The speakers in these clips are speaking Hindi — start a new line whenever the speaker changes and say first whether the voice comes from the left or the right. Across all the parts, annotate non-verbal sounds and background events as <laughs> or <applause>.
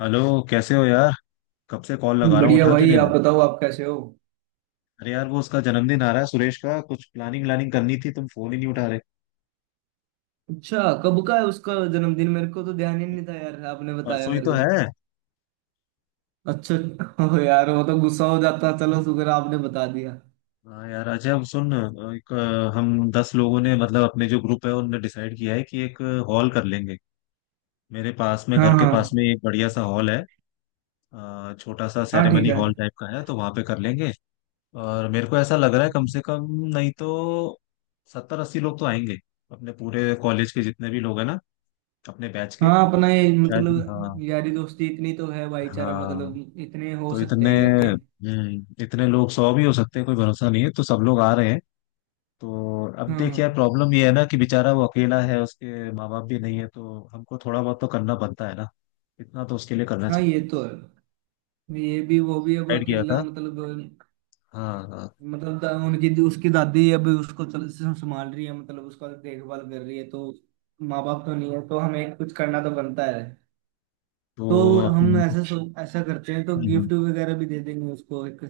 left: हेलो। कैसे हो यार। कब से कॉल लगा रहा हूँ,
right: बढ़िया
left: उठा क्यों
right: भाई,
left: नहीं
right: आप
left: रहे।
right: बताओ। आप कैसे हो?
left: अरे यार वो उसका जन्मदिन आ रहा है सुरेश का, कुछ प्लानिंग व्लानिंग करनी थी, तुम फोन ही नहीं उठा रहे।
right: अच्छा। कब का है उसका जन्मदिन? मेरे को तो ध्यान ही नहीं था यार, आपने बताया
left: परसों ही
right: मेरे
left: तो
right: को।
left: है।
right: अच्छा। <laughs> हो यार, वो तो गुस्सा हो जाता। चलो शुक्र आपने बता दिया।
left: हाँ यार अच्छा अब सुन। एक हम दस लोगों ने मतलब अपने जो ग्रुप है उनने डिसाइड किया है कि एक हॉल कर लेंगे। मेरे पास में
right: हाँ
left: घर के पास
right: हाँ।
left: में एक बढ़िया सा हॉल है। छोटा सा
right: हाँ, ठीक
left: सेरेमनी
right: है।
left: हॉल टाइप का है तो वहां पे कर लेंगे। और मेरे को ऐसा लग रहा है कम
right: हम्म।
left: से कम नहीं तो सत्तर अस्सी लोग तो आएंगे। अपने पूरे कॉलेज के जितने भी लोग हैं ना, अपने बैच के।
right: हाँ, अपना ये
left: शायद
right: मतलब
left: हाँ।
right: यारी दोस्ती इतनी तो है, भाईचारा
left: हाँ
right: मतलब इतने हो
left: तो इतने।
right: सकते हैं इकट्ठे।
left: हम्म, इतने लोग सौ भी हो सकते हैं, कोई भरोसा नहीं है तो सब लोग आ रहे हैं। तो अब
right: हाँ
left: देख यार,
right: हाँ।
left: प्रॉब्लम ये है ना कि बेचारा वो अकेला है, उसके माँ बाप भी नहीं है, तो हमको थोड़ा बहुत तो करना बनता है ना। इतना तो उसके लिए करना
right: हाँ, ये
left: चाहिए।
right: तो है। ये भी वो भी, अब
left: डिसाइड किया
right: अकेला
left: था।
right: मतलब।
left: हाँ हाँ।
right: मतलब दा- उनकी उसकी दादी अब उसको चल संभाल रही है, मतलब उसका देखभाल कर रही है, तो माँ बाप तो नहीं है तो हमें कुछ करना तो बनता है। तो
left: तो
right: हम
left: अपन-
right: ऐसा ऐसा करते हैं तो
left: हम्म, हम्म।
right: गिफ्ट वगैरह भी दे देंगे उसको एक।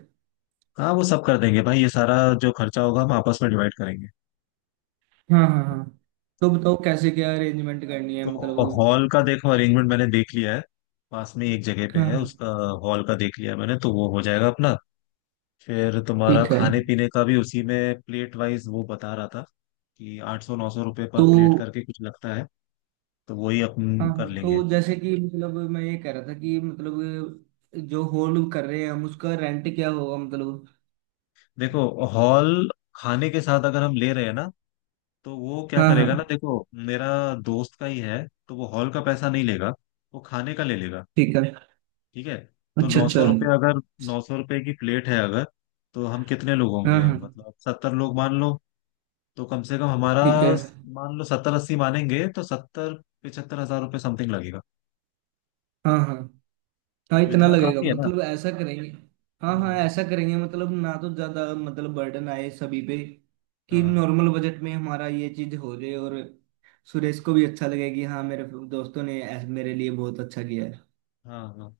left: हाँ वो सब कर देंगे भाई, ये सारा जो खर्चा होगा हम आपस में डिवाइड करेंगे।
right: हाँ हाँ हाँ। तो बताओ कैसे क्या अरेंजमेंट करनी है
left: तो हॉल
right: मतलब।
left: का देखो अरेंजमेंट मैंने देख लिया है, पास में एक जगह पे
right: हाँ
left: है
right: हाँ,
left: उसका। हॉल का देख लिया मैंने तो वो हो जाएगा अपना। फिर तुम्हारा
right: ठीक है।
left: खाने पीने का भी उसी में प्लेट वाइज वो बता रहा था कि आठ सौ नौ सौ रुपये पर
right: तो
left: प्लेट करके कुछ लगता है, तो वही
right: हाँ
left: अपन कर
right: हाँ,
left: लेंगे।
right: तो जैसे कि मतलब मैं ये कह रहा था कि मतलब जो होल्ड कर रहे हैं हम, उसका रेंट क्या होगा मतलब।
left: देखो हॉल, खाने के साथ अगर हम ले रहे हैं ना, तो वो क्या
right: हाँ
left: करेगा ना,
right: हाँ,
left: देखो, मेरा दोस्त का ही है तो वो हॉल का पैसा नहीं लेगा, वो खाने का ले लेगा।
right: ठीक है।
left: ठीक है। तो
right: अच्छा
left: नौ
right: अच्छा।
left: सौ रुपये अगर, नौ सौ रुपये की प्लेट है अगर, तो हम कितने लोग
right: हाँ
left: होंगे,
right: हाँ,
left: मतलब सत्तर लोग मान लो। तो कम से कम हमारा,
right: ठीक है।
left: मान लो सत्तर अस्सी मानेंगे तो सत्तर 75000 हजार रुपये समथिंग लगेगा।
right: हाँ हाँ हाँ,
left: तो
right: इतना
left: इतना
right: लगेगा
left: काफी है ना।
right: मतलब, ऐसा करेंगे। हाँ हाँ,
left: हम्म,
right: ऐसा करेंगे, मतलब ना तो ज्यादा मतलब बर्डन आए सभी पे, कि
left: हाँ
right: नॉर्मल बजट में हमारा ये चीज हो जाए और सुरेश को भी अच्छा लगे कि हाँ, मेरे दोस्तों ने मेरे लिए बहुत अच्छा किया है।
left: हाँ हाँ।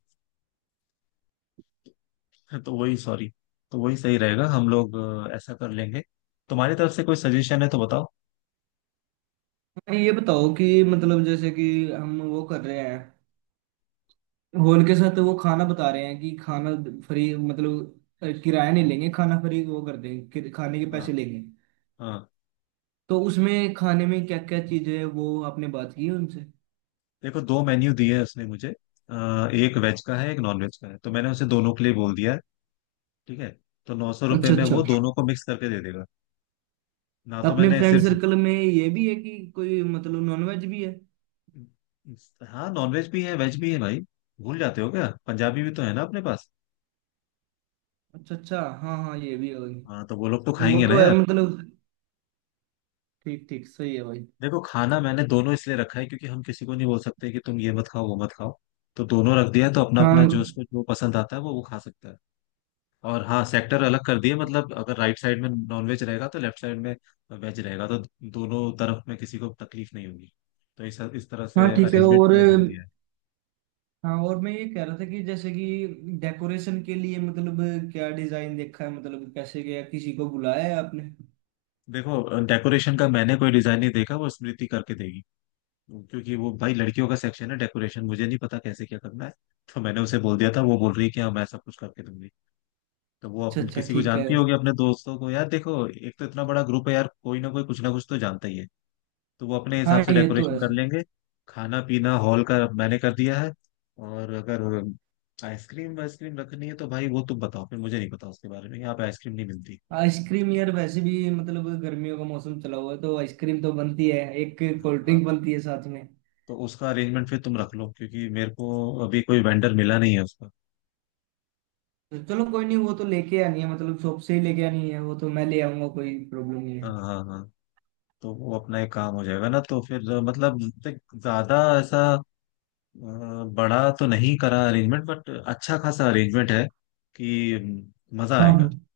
left: <laughs> तो वही सॉरी, तो वही सही रहेगा। हम लोग ऐसा कर लेंगे। तुम्हारी तरफ से कोई सजेशन है तो बताओ।
right: हाँ, ये बताओ कि मतलब जैसे कि हम वो कर रहे हैं, हॉल के साथ वो खाना बता रहे हैं कि खाना फ्री, मतलब किराया नहीं लेंगे, खाना फ्री वो कर देंगे, खाने के
left: हाँ
right: पैसे लेंगे।
left: हाँ।
right: तो उसमें खाने में क्या क्या चीज है, वो आपने बात की उनसे?
left: देखो दो मेन्यू दिए है उसने मुझे। एक वेज का है एक नॉन वेज का है तो मैंने उसे दोनों के लिए बोल दिया है। ठीक है। तो नौ सौ रुपये
right: अच्छा
left: में
right: अच्छा।
left: वो दोनों को मिक्स करके दे देगा ना।
right: तो
left: तो
right: अपने
left: मैंने
right: फ्रेंड
left: सिर्फ,
right: सर्कल में ये भी है कि कोई मतलब नॉनवेज भी है।
left: हाँ नॉन वेज भी है भाई, भूल जाते हो क्या, पंजाबी भी तो है ना अपने पास।
right: अच्छा अच्छा, हाँ हाँ, ये भी है
left: हाँ
right: भाई।
left: तो वो लोग तो
right: वो
left: खाएंगे ना
right: तो है
left: यार।
right: मतलब, ठीक ठीक, सही है भाई।
left: देखो खाना मैंने दोनों इसलिए रखा है क्योंकि हम किसी को नहीं बोल सकते कि तुम ये मत खाओ वो मत खाओ। तो दोनों रख दिया है, तो अपना अपना
right: हाँ
left: जो उसको जो पसंद आता है वो खा सकता है। और हाँ सेक्टर अलग कर दिए, मतलब अगर राइट साइड में नॉनवेज रहेगा तो लेफ्ट साइड में वेज रहेगा, तो दोनों तरफ में किसी को तकलीफ नहीं होगी। तो इस तरह
right: हाँ,
left: से
right: ठीक है,
left: अरेंजमेंट
right: और
left: के लिए बोल दिया है।
right: हाँ, और मैं ये कह रहा था कि जैसे कि डेकोरेशन के लिए मतलब, क्या डिजाइन देखा है, मतलब कैसे गया, किसी को बुलाया है आपने?
left: देखो डेकोरेशन का मैंने कोई डिजाइन नहीं देखा, वो स्मृति करके देगी, क्योंकि वो भाई लड़कियों का सेक्शन है डेकोरेशन, मुझे नहीं पता कैसे क्या करना है। तो मैंने उसे बोल दिया था, वो बोल रही है कि हाँ मैं सब कुछ करके दूंगी। तो वो
right: अच्छा
left: अपन
right: अच्छा,
left: किसी को
right: ठीक है।
left: जानती होगी अपने दोस्तों को, यार देखो एक तो इतना बड़ा ग्रुप है यार, कोई ना कोई कुछ ना कुछ तो जानता ही है। तो वो अपने
right: हाँ,
left: हिसाब से
right: ये तो
left: डेकोरेशन
right: है।
left: कर लेंगे। खाना पीना हॉल का मैंने कर दिया है। और अगर आइसक्रीम वाइसक्रीम रखनी है तो भाई वो तुम बताओ, फिर मुझे नहीं पता उसके बारे में, यहाँ पे आइसक्रीम नहीं मिलती।
right: आइसक्रीम यार, वैसे भी मतलब गर्मियों का मौसम चला हुआ है, तो आइसक्रीम तो बनती है, एक कोल्ड
left: हाँ
right: ड्रिंक बनती है साथ में।
left: तो उसका अरेंजमेंट फिर तुम रख लो क्योंकि मेरे को अभी कोई वेंडर मिला नहीं है उसका।
right: तो चलो, कोई नहीं, वो तो लेके आनी है मतलब, शॉप से ही लेके आनी है, वो तो मैं ले आऊंगा, कोई प्रॉब्लम नहीं
left: हाँ
right: है।
left: हाँ हाँ। तो वो अपना एक काम हो जाएगा ना। तो फिर मतलब देख, ज्यादा ऐसा बड़ा तो नहीं करा अरेंजमेंट, बट अच्छा खासा अरेंजमेंट है कि मजा
right: हाँ
left: आएगा,
right: हाँ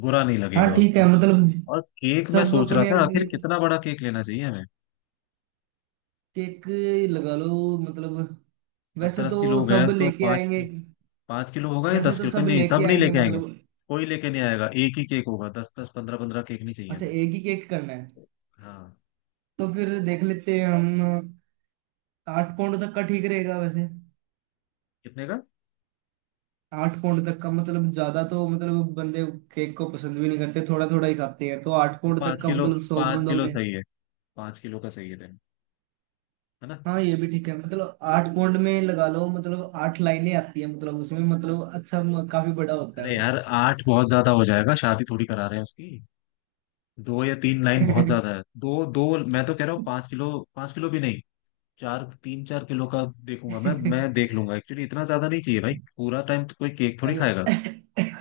left: बुरा नहीं
right: हाँ,
left: लगेगा
right: ठीक है
left: उसको।
right: मतलब।
left: और केक मैं
right: सब
left: सोच रहा
right: अपने
left: था आखिर कितना बड़ा केक लेना चाहिए हमें।
right: केक लगा लो मतलब, वैसे
left: सत्तर
right: तो
left: अस्सी लोग हैं
right: सब
left: तो
right: लेके
left: पाँच,
right: आएंगे।
left: पाँच किलो होगा या
right: वैसे
left: दस
right: तो
left: किलो का,
right: सब
left: नहीं
right: लेके
left: सब नहीं
right: आएंगे
left: लेके आएंगे,
right: मतलब।
left: कोई लेके नहीं आएगा एक ही केक होगा, दस दस पंद्रह पंद्रह केक नहीं चाहिए
right: अच्छा,
left: हमें।
right: एक ही केक करना है।
left: हाँ।
right: तो फिर देख लेते हैं हम, आठ पाउंड तक का ठीक रहेगा वैसे।
left: कितने का।
right: 8 पाउंड तक का मतलब, ज्यादा तो मतलब बंदे केक को पसंद भी नहीं करते, थोड़ा थोड़ा ही खाते हैं, तो आठ
left: तो
right: पाउंड तक
left: पाँच
right: का
left: किलो,
right: मतलब, सौ
left: पाँच
right: बंदों
left: किलो
right: में।
left: सही है, पाँच किलो का सही है ना।
right: हाँ, ये भी ठीक है मतलब, 8 पॉइंट में लगा लो, मतलब 8 लाइनें आती है मतलब उसमें, मतलब अच्छा काफी बड़ा होता
left: अरे
right: है वो।
left: यार आठ बहुत ज्यादा हो जाएगा, शादी थोड़ी करा रहे हैं उसकी। दो या तीन लाइन बहुत ज्यादा है, दो दो मैं तो कह रहा हूँ पाँच
right: <laughs>
left: किलो, पाँच किलो भी नहीं, चार, तीन चार किलो का देखूंगा मैं देख लूंगा एक्चुअली, इतना ज्यादा नहीं चाहिए भाई, पूरा टाइम तो कोई केक थोड़ी खाएगा।
right: अगर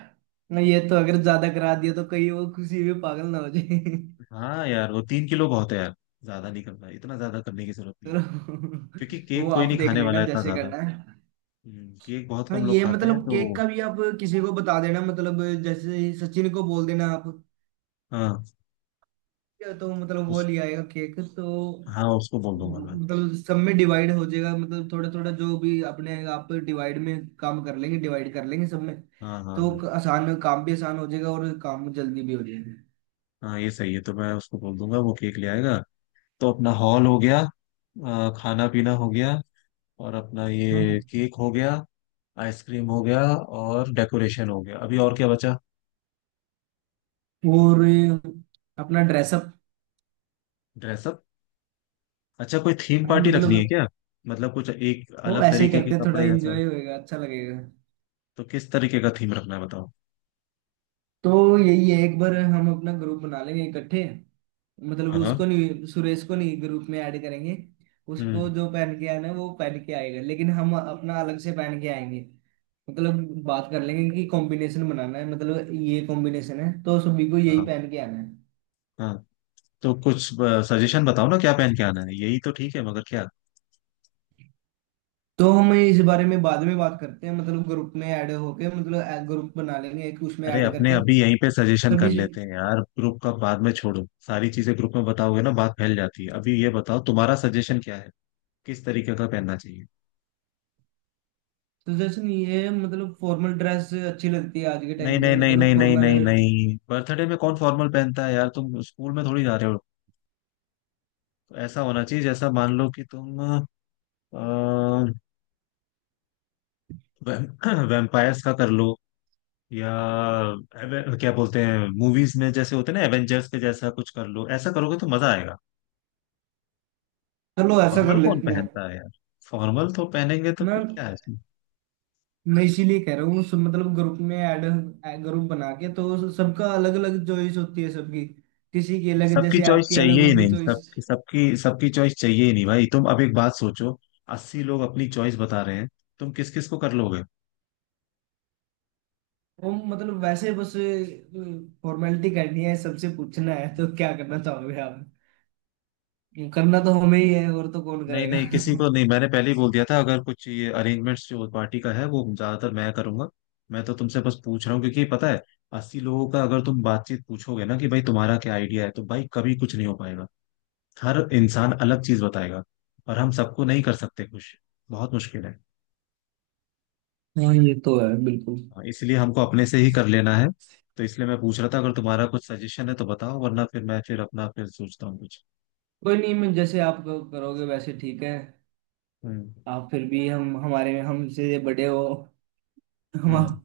right: <laughs> ना ये तो, अगर ज्यादा करा दिया तो कहीं वो किसी भी पागल ना हो जाए।
left: हाँ यार वो तीन किलो बहुत है यार, ज्यादा नहीं करना है, इतना ज्यादा करने की जरूरत
right: <laughs>
left: नहीं है,
right: तो
left: क्योंकि केक
right: वो
left: कोई
right: आप
left: नहीं
right: देख
left: खाने
right: लेना
left: वाला है इतना
right: जैसे
left: ज्यादा।
right: करना है।
left: केक बहुत
right: हाँ,
left: कम लोग
right: ये
left: खाते हैं
right: मतलब केक
left: तो।
right: का भी आप किसी को बता देना, मतलब जैसे सचिन को बोल देना आप,
left: हाँ
right: या तो मतलब वो
left: उस,
right: ले आएगा केक तो।
left: हाँ उसको बोल दूंगा मैं।
right: मतलब सब में डिवाइड हो जाएगा, मतलब थोड़ा थोड़ा जो भी, अपने आप डिवाइड में काम कर लेंगे, डिवाइड कर लेंगे सब में,
left: हाँ हाँ
right: तो
left: हाँ।
right: आसान काम भी आसान हो जाएगा और काम जल्दी भी हो जाएगा।
left: हाँ ये सही है तो मैं उसको बोल दूंगा वो केक ले आएगा। तो अपना हॉल हो गया, खाना पीना हो गया, और अपना ये
right: हम्म।
left: केक हो गया, आइसक्रीम हो गया, और डेकोरेशन हो गया, अभी और क्या बचा।
right: और अपना ड्रेसअप।
left: ड्रेसअप। अच्छा कोई थीम
right: हाँ
left: पार्टी रखनी है
right: मतलब,
left: क्या, मतलब कुछ एक
right: वो
left: अलग
right: ऐसे ही
left: तरीके के
right: करते हैं, थोड़ा
left: कपड़े जैसा।
right: एंजॉय होएगा, अच्छा लगेगा।
left: तो किस तरीके का थीम रखना है बताओ।
right: तो यही है, एक बार हम अपना ग्रुप बना लेंगे इकट्ठे, मतलब
left: हाँ हाँ।
right: उसको नहीं, सुरेश को नहीं ग्रुप में ऐड करेंगे। उसको
left: हम्म।
right: जो पहन के आना है वो पहन के आएगा, लेकिन हम अपना अलग से पहन के आएंगे, मतलब बात कर लेंगे कि कॉम्बिनेशन बनाना है, मतलब ये कॉम्बिनेशन है तो सभी को यही
left: हाँ
right: पहन के आना है।
left: हाँ। तो कुछ सजेशन बताओ ना क्या पहन के आना है, यही तो ठीक है मगर क्या।
right: तो हम इस बारे में बाद में बात करते हैं, मतलब ग्रुप में ऐड होके, मतलब ग्रुप बना लेंगे एक, उसमें
left: अरे
right: ऐड
left: अपने
right: करके
left: अभी यहीं पे सजेशन कर
right: सभी से।
left: लेते हैं यार, ग्रुप का बाद में छोड़ो, सारी चीजें ग्रुप में बताओगे ना बात फैल जाती है, अभी ये बताओ तुम्हारा सजेशन क्या है, किस तरीके का पहनना चाहिए।
right: तो जैसे नहीं है मतलब, फॉर्मल ड्रेस अच्छी लगती है आज के
left: नहीं
right: टाइम में,
left: नहीं नहीं
right: मतलब
left: नहीं नहीं
right: फॉर्मल।
left: नहीं नहीं, बर्थडे में कौन फॉर्मल पहनता है यार, तुम स्कूल में थोड़ी जा रहे हो। ऐसा होना चाहिए जैसा मान लो कि तुम वैम्पायर्स <clears throat> का कर लो, या क्या बोलते हैं मूवीज में जैसे होते हैं ना एवेंजर्स के जैसा कुछ कर लो, ऐसा करोगे तो मजा आएगा।
right: चलो ऐसा
left: फॉर्मल
right: कर
left: कौन
right: लेते हैं।
left: पहनता है यार, फॉर्मल तो पहनेंगे तो फिर
right: मैं
left: क्या है इसमें।
right: मैं इसीलिए कह रहा हूँ सब, मतलब ग्रुप में ऐड, ग्रुप बना के, तो सबका अलग अलग चॉइस होती है सबकी, किसी की अलग,
left: सबकी
right: जैसे
left: चॉइस
right: आपकी अलग
left: चाहिए ही
right: होगी
left: नहीं सब,
right: चॉइस।
left: सबकी सबकी चॉइस चाहिए ही नहीं भाई। तुम अब एक बात सोचो अस्सी लोग अपनी चॉइस बता रहे हैं, तुम किस किस को कर लोगे।
right: वो मतलब वैसे बस फॉर्मेलिटी करनी है, सबसे पूछना है तो क्या करना चाहोगे आप? करना तो हमें ही है, और तो कौन
left: नहीं
right: करेगा?
left: नहीं किसी
right: <laughs>
left: को नहीं, मैंने पहले ही बोल दिया था अगर कुछ ये अरेंजमेंट्स जो पार्टी का है वो ज्यादातर मैं करूंगा। मैं तो तुमसे बस पूछ रहा हूँ क्योंकि पता है, अस्सी लोगों का अगर तुम बातचीत पूछोगे ना कि भाई तुम्हारा क्या आइडिया है, तो भाई कभी कुछ नहीं हो पाएगा, हर इंसान अलग चीज बताएगा, और हम सबको नहीं कर सकते खुश, बहुत मुश्किल है।
right: हाँ, ये तो है बिल्कुल।
left: हाँ, इसलिए हमको अपने से ही कर लेना है। तो इसलिए मैं पूछ रहा था अगर तुम्हारा कुछ सजेशन है तो बताओ, वरना फिर मैं, फिर अपना फिर सोचता हूँ कुछ।
right: कोई नहीं, मैं जैसे आप करोगे वैसे ठीक है।
left: हम्म।
right: आप फिर भी हम हमारे हमसे बड़े हो। हम
left: हम्म।
right: आप,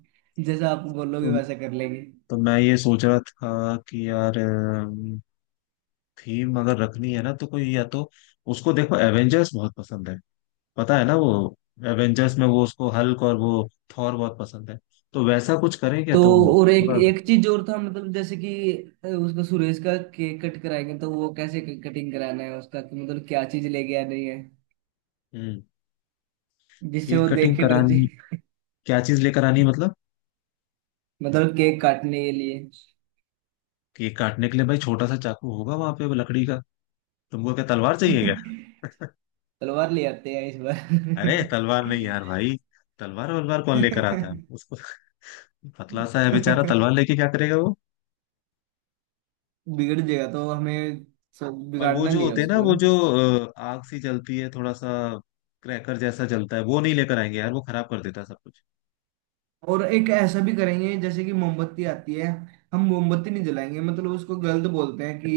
right: जैसा आप बोलोगे
left: तो,
right: वैसा कर लेंगे।
left: तो मैं ये सोच रहा था कि यार थीम अगर रखनी है ना तो कोई, या तो उसको देखो एवेंजर्स बहुत पसंद है, पता है ना वो, एवेंजर्स में वो उसको हल्क और वो थॉर बहुत पसंद है, तो वैसा कुछ करें क्या
right: तो
left: तुम
right: और एक
left: थोड़ा।
right: एक चीज और था मतलब, जैसे कि उसका सुरेश का केक कट कराएंगे तो वो कैसे कटिंग कराना है उसका, कि मतलब क्या चीज लेके आनी है,
left: हम्म।
right: जिससे
left: केक
right: वो देख
left: कटिंग
right: के डर
left: करानी,
right: जाए?
left: क्या चीज लेकर आनी है मतलब।
right: मतलब केक काटने के लिए।
left: केक काटने के लिए भाई छोटा सा चाकू होगा वहां पे वो लकड़ी का, तुमको क्या तलवार चाहिए क्या।
right: <laughs> तलवार ले आते हैं इस बार।
left: <laughs> अरे तलवार नहीं
right: <laughs>
left: यार भाई, तलवार वलवार कौन लेकर आता है उसको। <laughs> पतला सा है बेचारा, तलवार लेके क्या करेगा वो।
right: बिगड़ जाएगा तो हमें, सो
left: और वो
right: बिगाड़ना
left: जो
right: नहीं है
left: होते हैं ना,
right: उसको ना।
left: वो जो आग सी जलती है थोड़ा सा, क्रैकर जैसा जलता है, वो नहीं लेकर आएंगे यार, वो खराब कर देता है सब कुछ।
right: और एक ऐसा भी करेंगे, जैसे कि मोमबत्ती आती है, हम मोमबत्ती नहीं जलाएंगे, मतलब उसको गलत बोलते हैं कि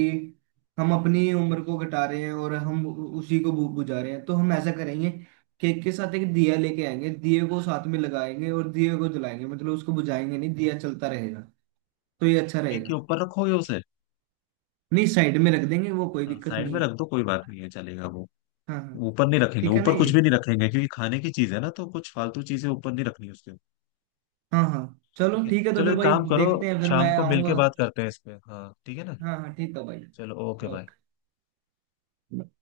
right: हम अपनी उम्र को घटा रहे हैं और हम उसी को बुझा रहे हैं, तो हम ऐसा करेंगे। केक के साथ एक दिया लेके आएंगे, दिए को साथ में लगाएंगे और दिए को जलाएंगे, मतलब उसको बुझाएंगे नहीं, दिया चलता रहेगा, तो ये अच्छा
left: केक के
right: रहेगा।
left: ऊपर रखोगे उसे।
right: नहीं, साइड में रख देंगे वो, कोई
left: हाँ
right: दिक्कत
left: साइड
right: नहीं
left: में
right: है।
left: रख दो, कोई बात नहीं है, चलेगा वो।
right: हाँ हाँ,
left: ऊपर नहीं रखेंगे,
right: ठीक है ना
left: ऊपर
right: ये।
left: कुछ भी नहीं रखेंगे, क्योंकि खाने की चीज है ना, तो कुछ फालतू चीजें ऊपर नहीं रखनी उसके।
right: हाँ हाँ,
left: ठीक
right: चलो
left: है
right: ठीक है तो
left: चलो
right: फिर
left: एक
right: भाई
left: काम करो,
right: देखते हैं, फिर
left: शाम
right: मैं
left: को
right: आऊँगा।
left: मिलके बात करते हैं इस पे, हाँ ठीक है ना।
right: हाँ हाँ, ठीक है भाई।
left: चलो ओके बाय।
right: ओके।